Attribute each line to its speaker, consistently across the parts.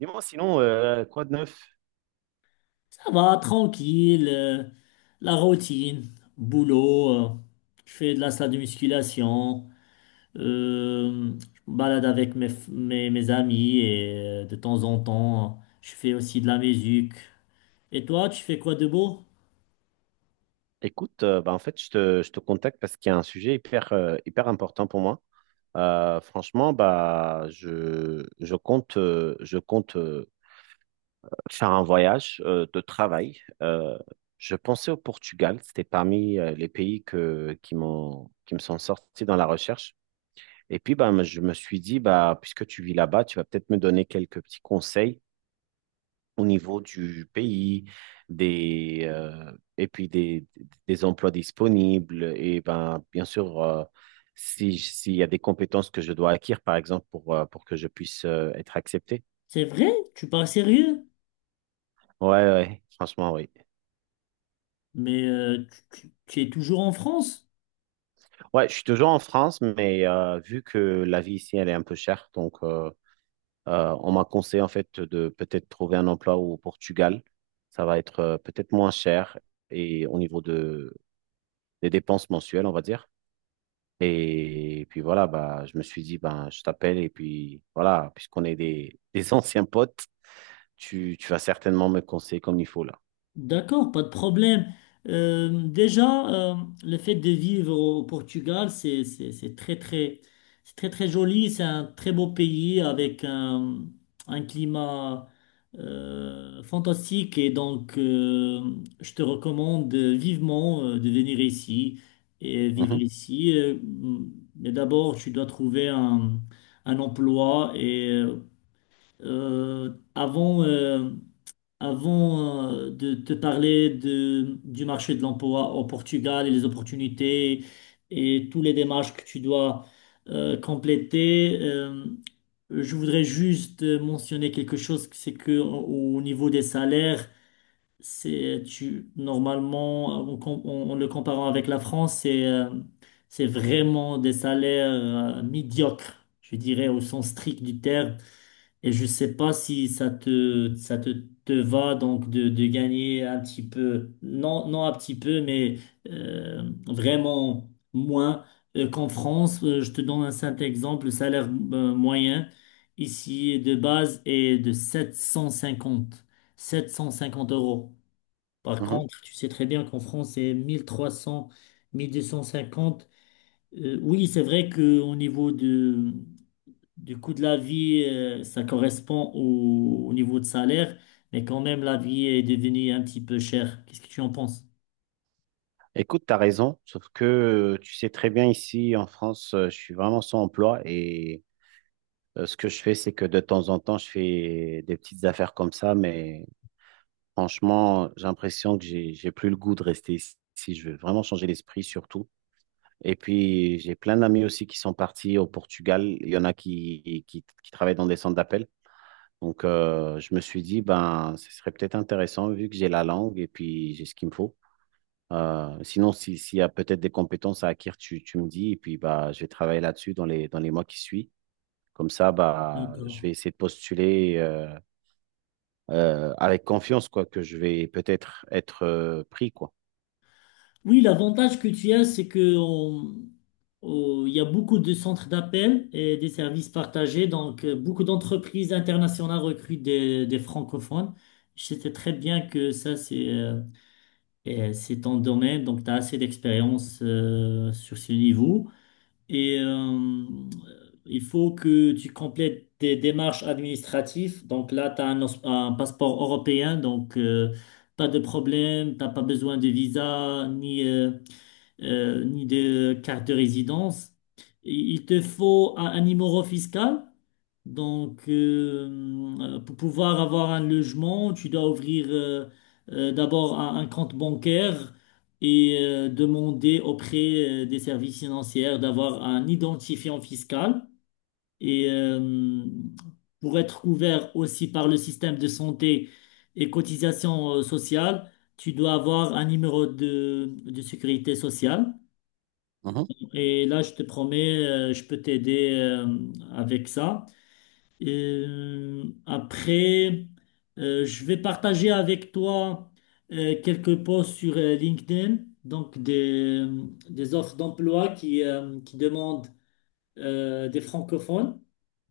Speaker 1: Dis-moi sinon, quoi de neuf?
Speaker 2: Ça va, tranquille, la routine, boulot, je fais de la salle de musculation, je me balade avec mes amis et de temps en temps, je fais aussi de la musique. Et toi, tu fais quoi de beau?
Speaker 1: Écoute, bah, en fait, je te contacte parce qu'il y a un sujet hyper, hyper important pour moi. Franchement, bah, je compte faire un voyage de travail. Je pensais au Portugal, c'était parmi les pays qui m'ont, qui me sont sortis dans la recherche. Et puis, bah, je me suis dit, bah, puisque tu vis là-bas, tu vas peut-être me donner quelques petits conseils au niveau du pays, des, euh, et puis des emplois disponibles. Et ben, bien sûr, si, s'il y a des compétences que je dois acquérir, par exemple, pour que je puisse être accepté.
Speaker 2: C'est vrai, tu parles sérieux,
Speaker 1: Ouais, ouais, franchement, oui.
Speaker 2: mais tu es toujours en France?
Speaker 1: Ouais, je suis toujours en France, mais vu que la vie ici, elle est un peu chère, on m'a conseillé en fait de peut-être trouver un emploi au Portugal. Ça va être peut-être moins cher et au niveau des dépenses mensuelles, on va dire. Et puis voilà, bah, je me suis dit, ben, je t'appelle et puis voilà, puisqu'on est des anciens potes, tu vas certainement me conseiller comme il faut là.
Speaker 2: D'accord, pas de problème. Déjà, euh, le fait de vivre au Portugal, c'est très très joli. C'est un très beau pays avec un climat fantastique et donc je te recommande vivement de venir ici et vivre
Speaker 1: Mhm,
Speaker 2: ici. Mais d'abord, tu dois trouver un emploi et euh, avant. euh, avant de te parler du marché de l'emploi au Portugal et les opportunités et tous les démarches que tu dois compléter. Je voudrais juste mentionner quelque chose, c'est que au niveau des salaires, c'est tu normalement en le comparant avec la France, c'est vraiment des salaires médiocres, je dirais au sens strict du terme. Et je sais pas si ça te va donc de gagner un petit peu, non, non un petit peu, mais vraiment moins qu'en France. Je te donne un simple exemple, le salaire moyen ici de base est de 750 euros. Par
Speaker 1: mhm.
Speaker 2: contre, tu sais très bien qu'en France, c'est 1300, 1250. Oui, c'est vrai qu'au niveau du coût de la vie, ça correspond au niveau de salaire, mais quand même, la vie est devenue un petit peu chère. Qu'est-ce que tu en penses?
Speaker 1: Écoute, tu as raison, sauf que tu sais très bien ici en France, je suis vraiment sans emploi et ce que je fais, c'est que de temps en temps, je fais des petites affaires comme ça, mais franchement, j'ai l'impression que j'ai plus le goût de rester ici. Si je veux vraiment changer l'esprit surtout. Et puis, j'ai plein d'amis aussi qui sont partis au Portugal. Il y en a qui travaillent dans des centres d'appel. Donc, je me suis dit, ben, ce serait peut-être intéressant vu que j'ai la langue et puis j'ai ce qu'il me faut. Sinon, s'il y a peut-être des compétences à acquérir, tu me dis, et puis bah, je vais travailler là-dessus dans les mois qui suivent. Comme ça, bah, je vais
Speaker 2: D'accord.
Speaker 1: essayer de postuler avec confiance, quoi, que je vais peut-être être, pris, quoi.
Speaker 2: Oui, l'avantage que tu as, c'est que il y a beaucoup de centres d'appel et des services partagés. Donc, beaucoup d'entreprises internationales recrutent des francophones. Je sais très bien que ça, c'est ton domaine, donc tu as assez d'expérience sur ce niveau. Et il faut que tu complètes des démarches administratives. Donc là, tu as un passeport européen, donc pas de problème, t'as pas besoin de visa, ni de carte de résidence. Il te faut un numéro fiscal. Donc, pour pouvoir avoir un logement, tu dois ouvrir d'abord un compte bancaire et demander auprès des services financiers d'avoir un identifiant fiscal. Et pour être couvert aussi par le système de santé et cotisation sociale, tu dois avoir un numéro de sécurité sociale.
Speaker 1: Mhm.
Speaker 2: Et là, je te promets, je peux t'aider avec ça. Après, je vais partager avec toi quelques posts sur LinkedIn, donc des offres d'emploi qui demandent des francophones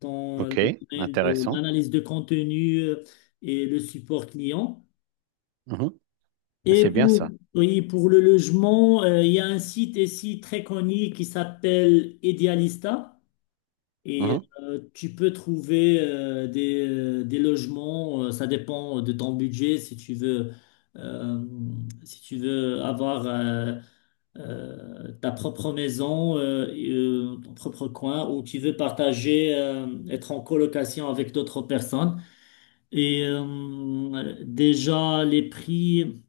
Speaker 2: dans
Speaker 1: Ok,
Speaker 2: les domaines de
Speaker 1: intéressant.
Speaker 2: l'analyse de contenu et le support client.
Speaker 1: Mhm.
Speaker 2: Et
Speaker 1: C'est bien
Speaker 2: pour,
Speaker 1: ça.
Speaker 2: oui, pour le logement, il y a un site ici très connu qui s'appelle Idealista. Et
Speaker 1: Mhm.
Speaker 2: tu peux trouver des logements, ça dépend de ton budget, si tu veux, euh, si tu veux avoir ta propre maison, et, ton propre coin, ou tu veux partager, être en colocation avec d'autres personnes. Et déjà, les prix.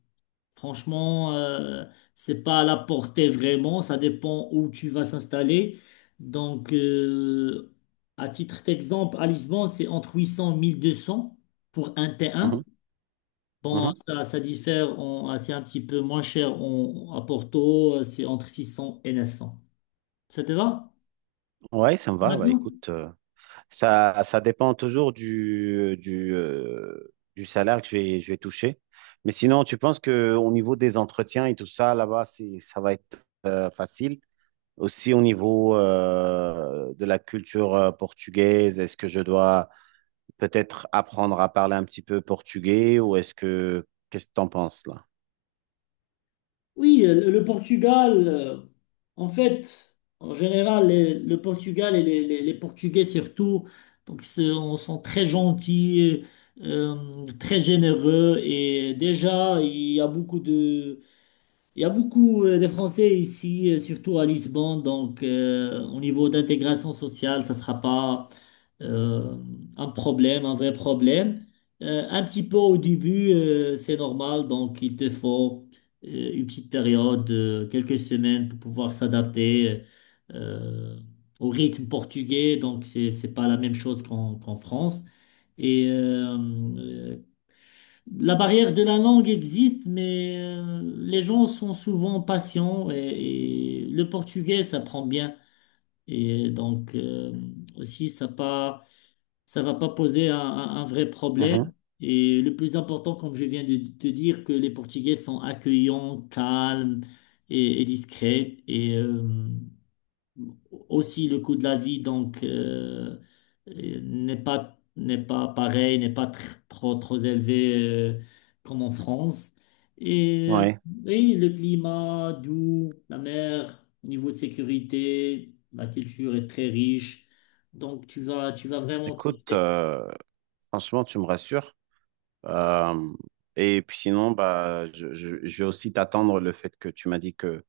Speaker 2: Franchement, c'est pas à la portée vraiment, ça dépend où tu vas s'installer. Donc, à titre d'exemple, à Lisbonne, c'est entre 800 et 1200 pour un T1.
Speaker 1: Mhm.
Speaker 2: Bon,
Speaker 1: Mhm.
Speaker 2: ça diffère, en- c'est un petit peu moins cher en- à Porto, c'est entre 600 et 900. Ça te va
Speaker 1: Ouais, ça me
Speaker 2: pour
Speaker 1: va. Bah,
Speaker 2: maintenant?
Speaker 1: écoute, ça dépend toujours du salaire que je vais toucher. Mais sinon, tu penses que au niveau des entretiens et tout ça, là-bas, ça va être facile. Aussi au niveau de la culture portugaise, est-ce que je dois peut-être apprendre à parler un petit peu portugais ou est-ce que qu'est-ce que t'en penses là?
Speaker 2: Oui, le Portugal, en fait, en général, le Portugal et les Portugais surtout, donc c'est- on sont très gentils, euh, très généreux et déjà il y a beaucoup de Français ici, surtout à Lisbonne, donc au niveau d'intégration sociale, ça ne sera pas euh, un problème, un vrai problème. Un petit peu au début, c'est normal, donc il te faut une petite période, quelques semaines pour pouvoir s'adapter euh, au rythme portugais, donc c'est pas la même chose qu'en France. Et la barrière de la langue existe, mais les gens sont souvent patients et le portugais, ça prend bien. Et donc, aussi, ça va pas poser un vrai problème.
Speaker 1: Mhm.
Speaker 2: Et le plus important, comme je viens de te dire, que les Portugais sont accueillants, calmes et discrets. Et, aussi le coût de la vie donc n'est pas pareil, n'est pas trop trop élevé euh, comme en France. Et, euh,
Speaker 1: Ouais.
Speaker 2: et le climat doux, la mer, au niveau de sécurité, la culture est très riche. Donc tu vas vraiment
Speaker 1: Écoute,
Speaker 2: kiffer.
Speaker 1: franchement, tu me rassures. Euh, et puis sinon, bah, je vais aussi t'attendre le fait que tu m'as dit que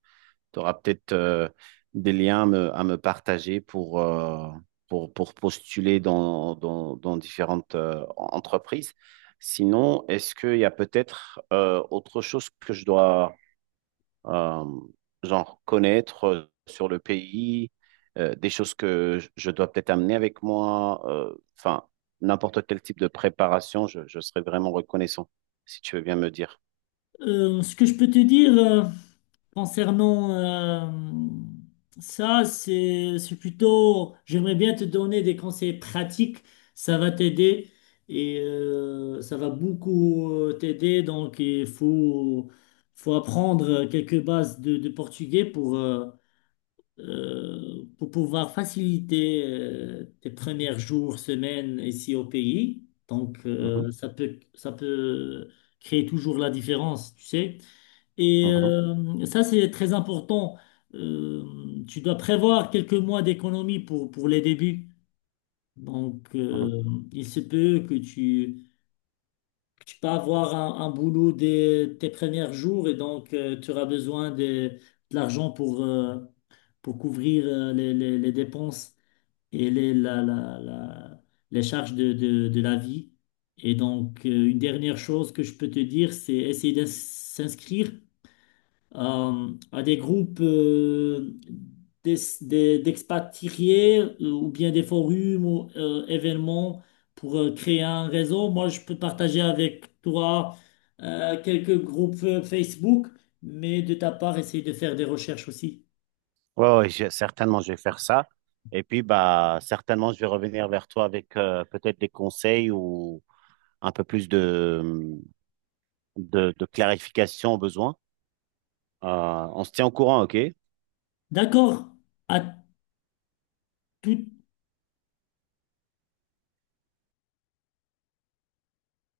Speaker 1: tu auras peut-être des liens à me partager pour postuler dans différentes entreprises. Sinon, est-ce qu'il y a peut-être autre chose que je dois euh, genre connaître sur le pays, des choses que je dois peut-être amener avec moi, enfin, n'importe quel type de préparation, je serais vraiment reconnaissant, si tu veux bien me dire.
Speaker 2: Ce que je peux te dire concernant ça, c'est plutôt, j'aimerais bien te donner des conseils pratiques, ça va t'aider et ça va beaucoup t'aider. Donc, faut apprendre quelques bases de portugais pour pouvoir faciliter tes premiers jours, semaines ici au pays. Donc,
Speaker 1: Mhm,
Speaker 2: ça peut créer toujours la différence, tu sais. Et
Speaker 1: mhm,
Speaker 2: ça, c'est très important. Euh, Tu dois prévoir quelques mois d'économie pour les débuts. Donc,
Speaker 1: mhm.
Speaker 2: il se peut que tu peux avoir un boulot dès tes premiers jours et donc tu auras besoin de l'argent pour couvrir les dépenses et les charges de la vie. Et donc, une dernière chose que je peux te dire, c'est essayer de s'inscrire à des groupes d'es- d'expatriés ou bien des forums ou événements pour créer un réseau. Moi, je peux partager avec toi quelques groupes Facebook, mais de ta part, essayer de faire des recherches aussi.
Speaker 1: Ouais, ouais, certainement, je vais faire ça. Et puis, bah, certainement, je vais revenir vers toi avec peut-être des conseils ou un peu plus de clarification au besoin. Euh, on se tient au courant, OK?
Speaker 2: D'accord. À tout,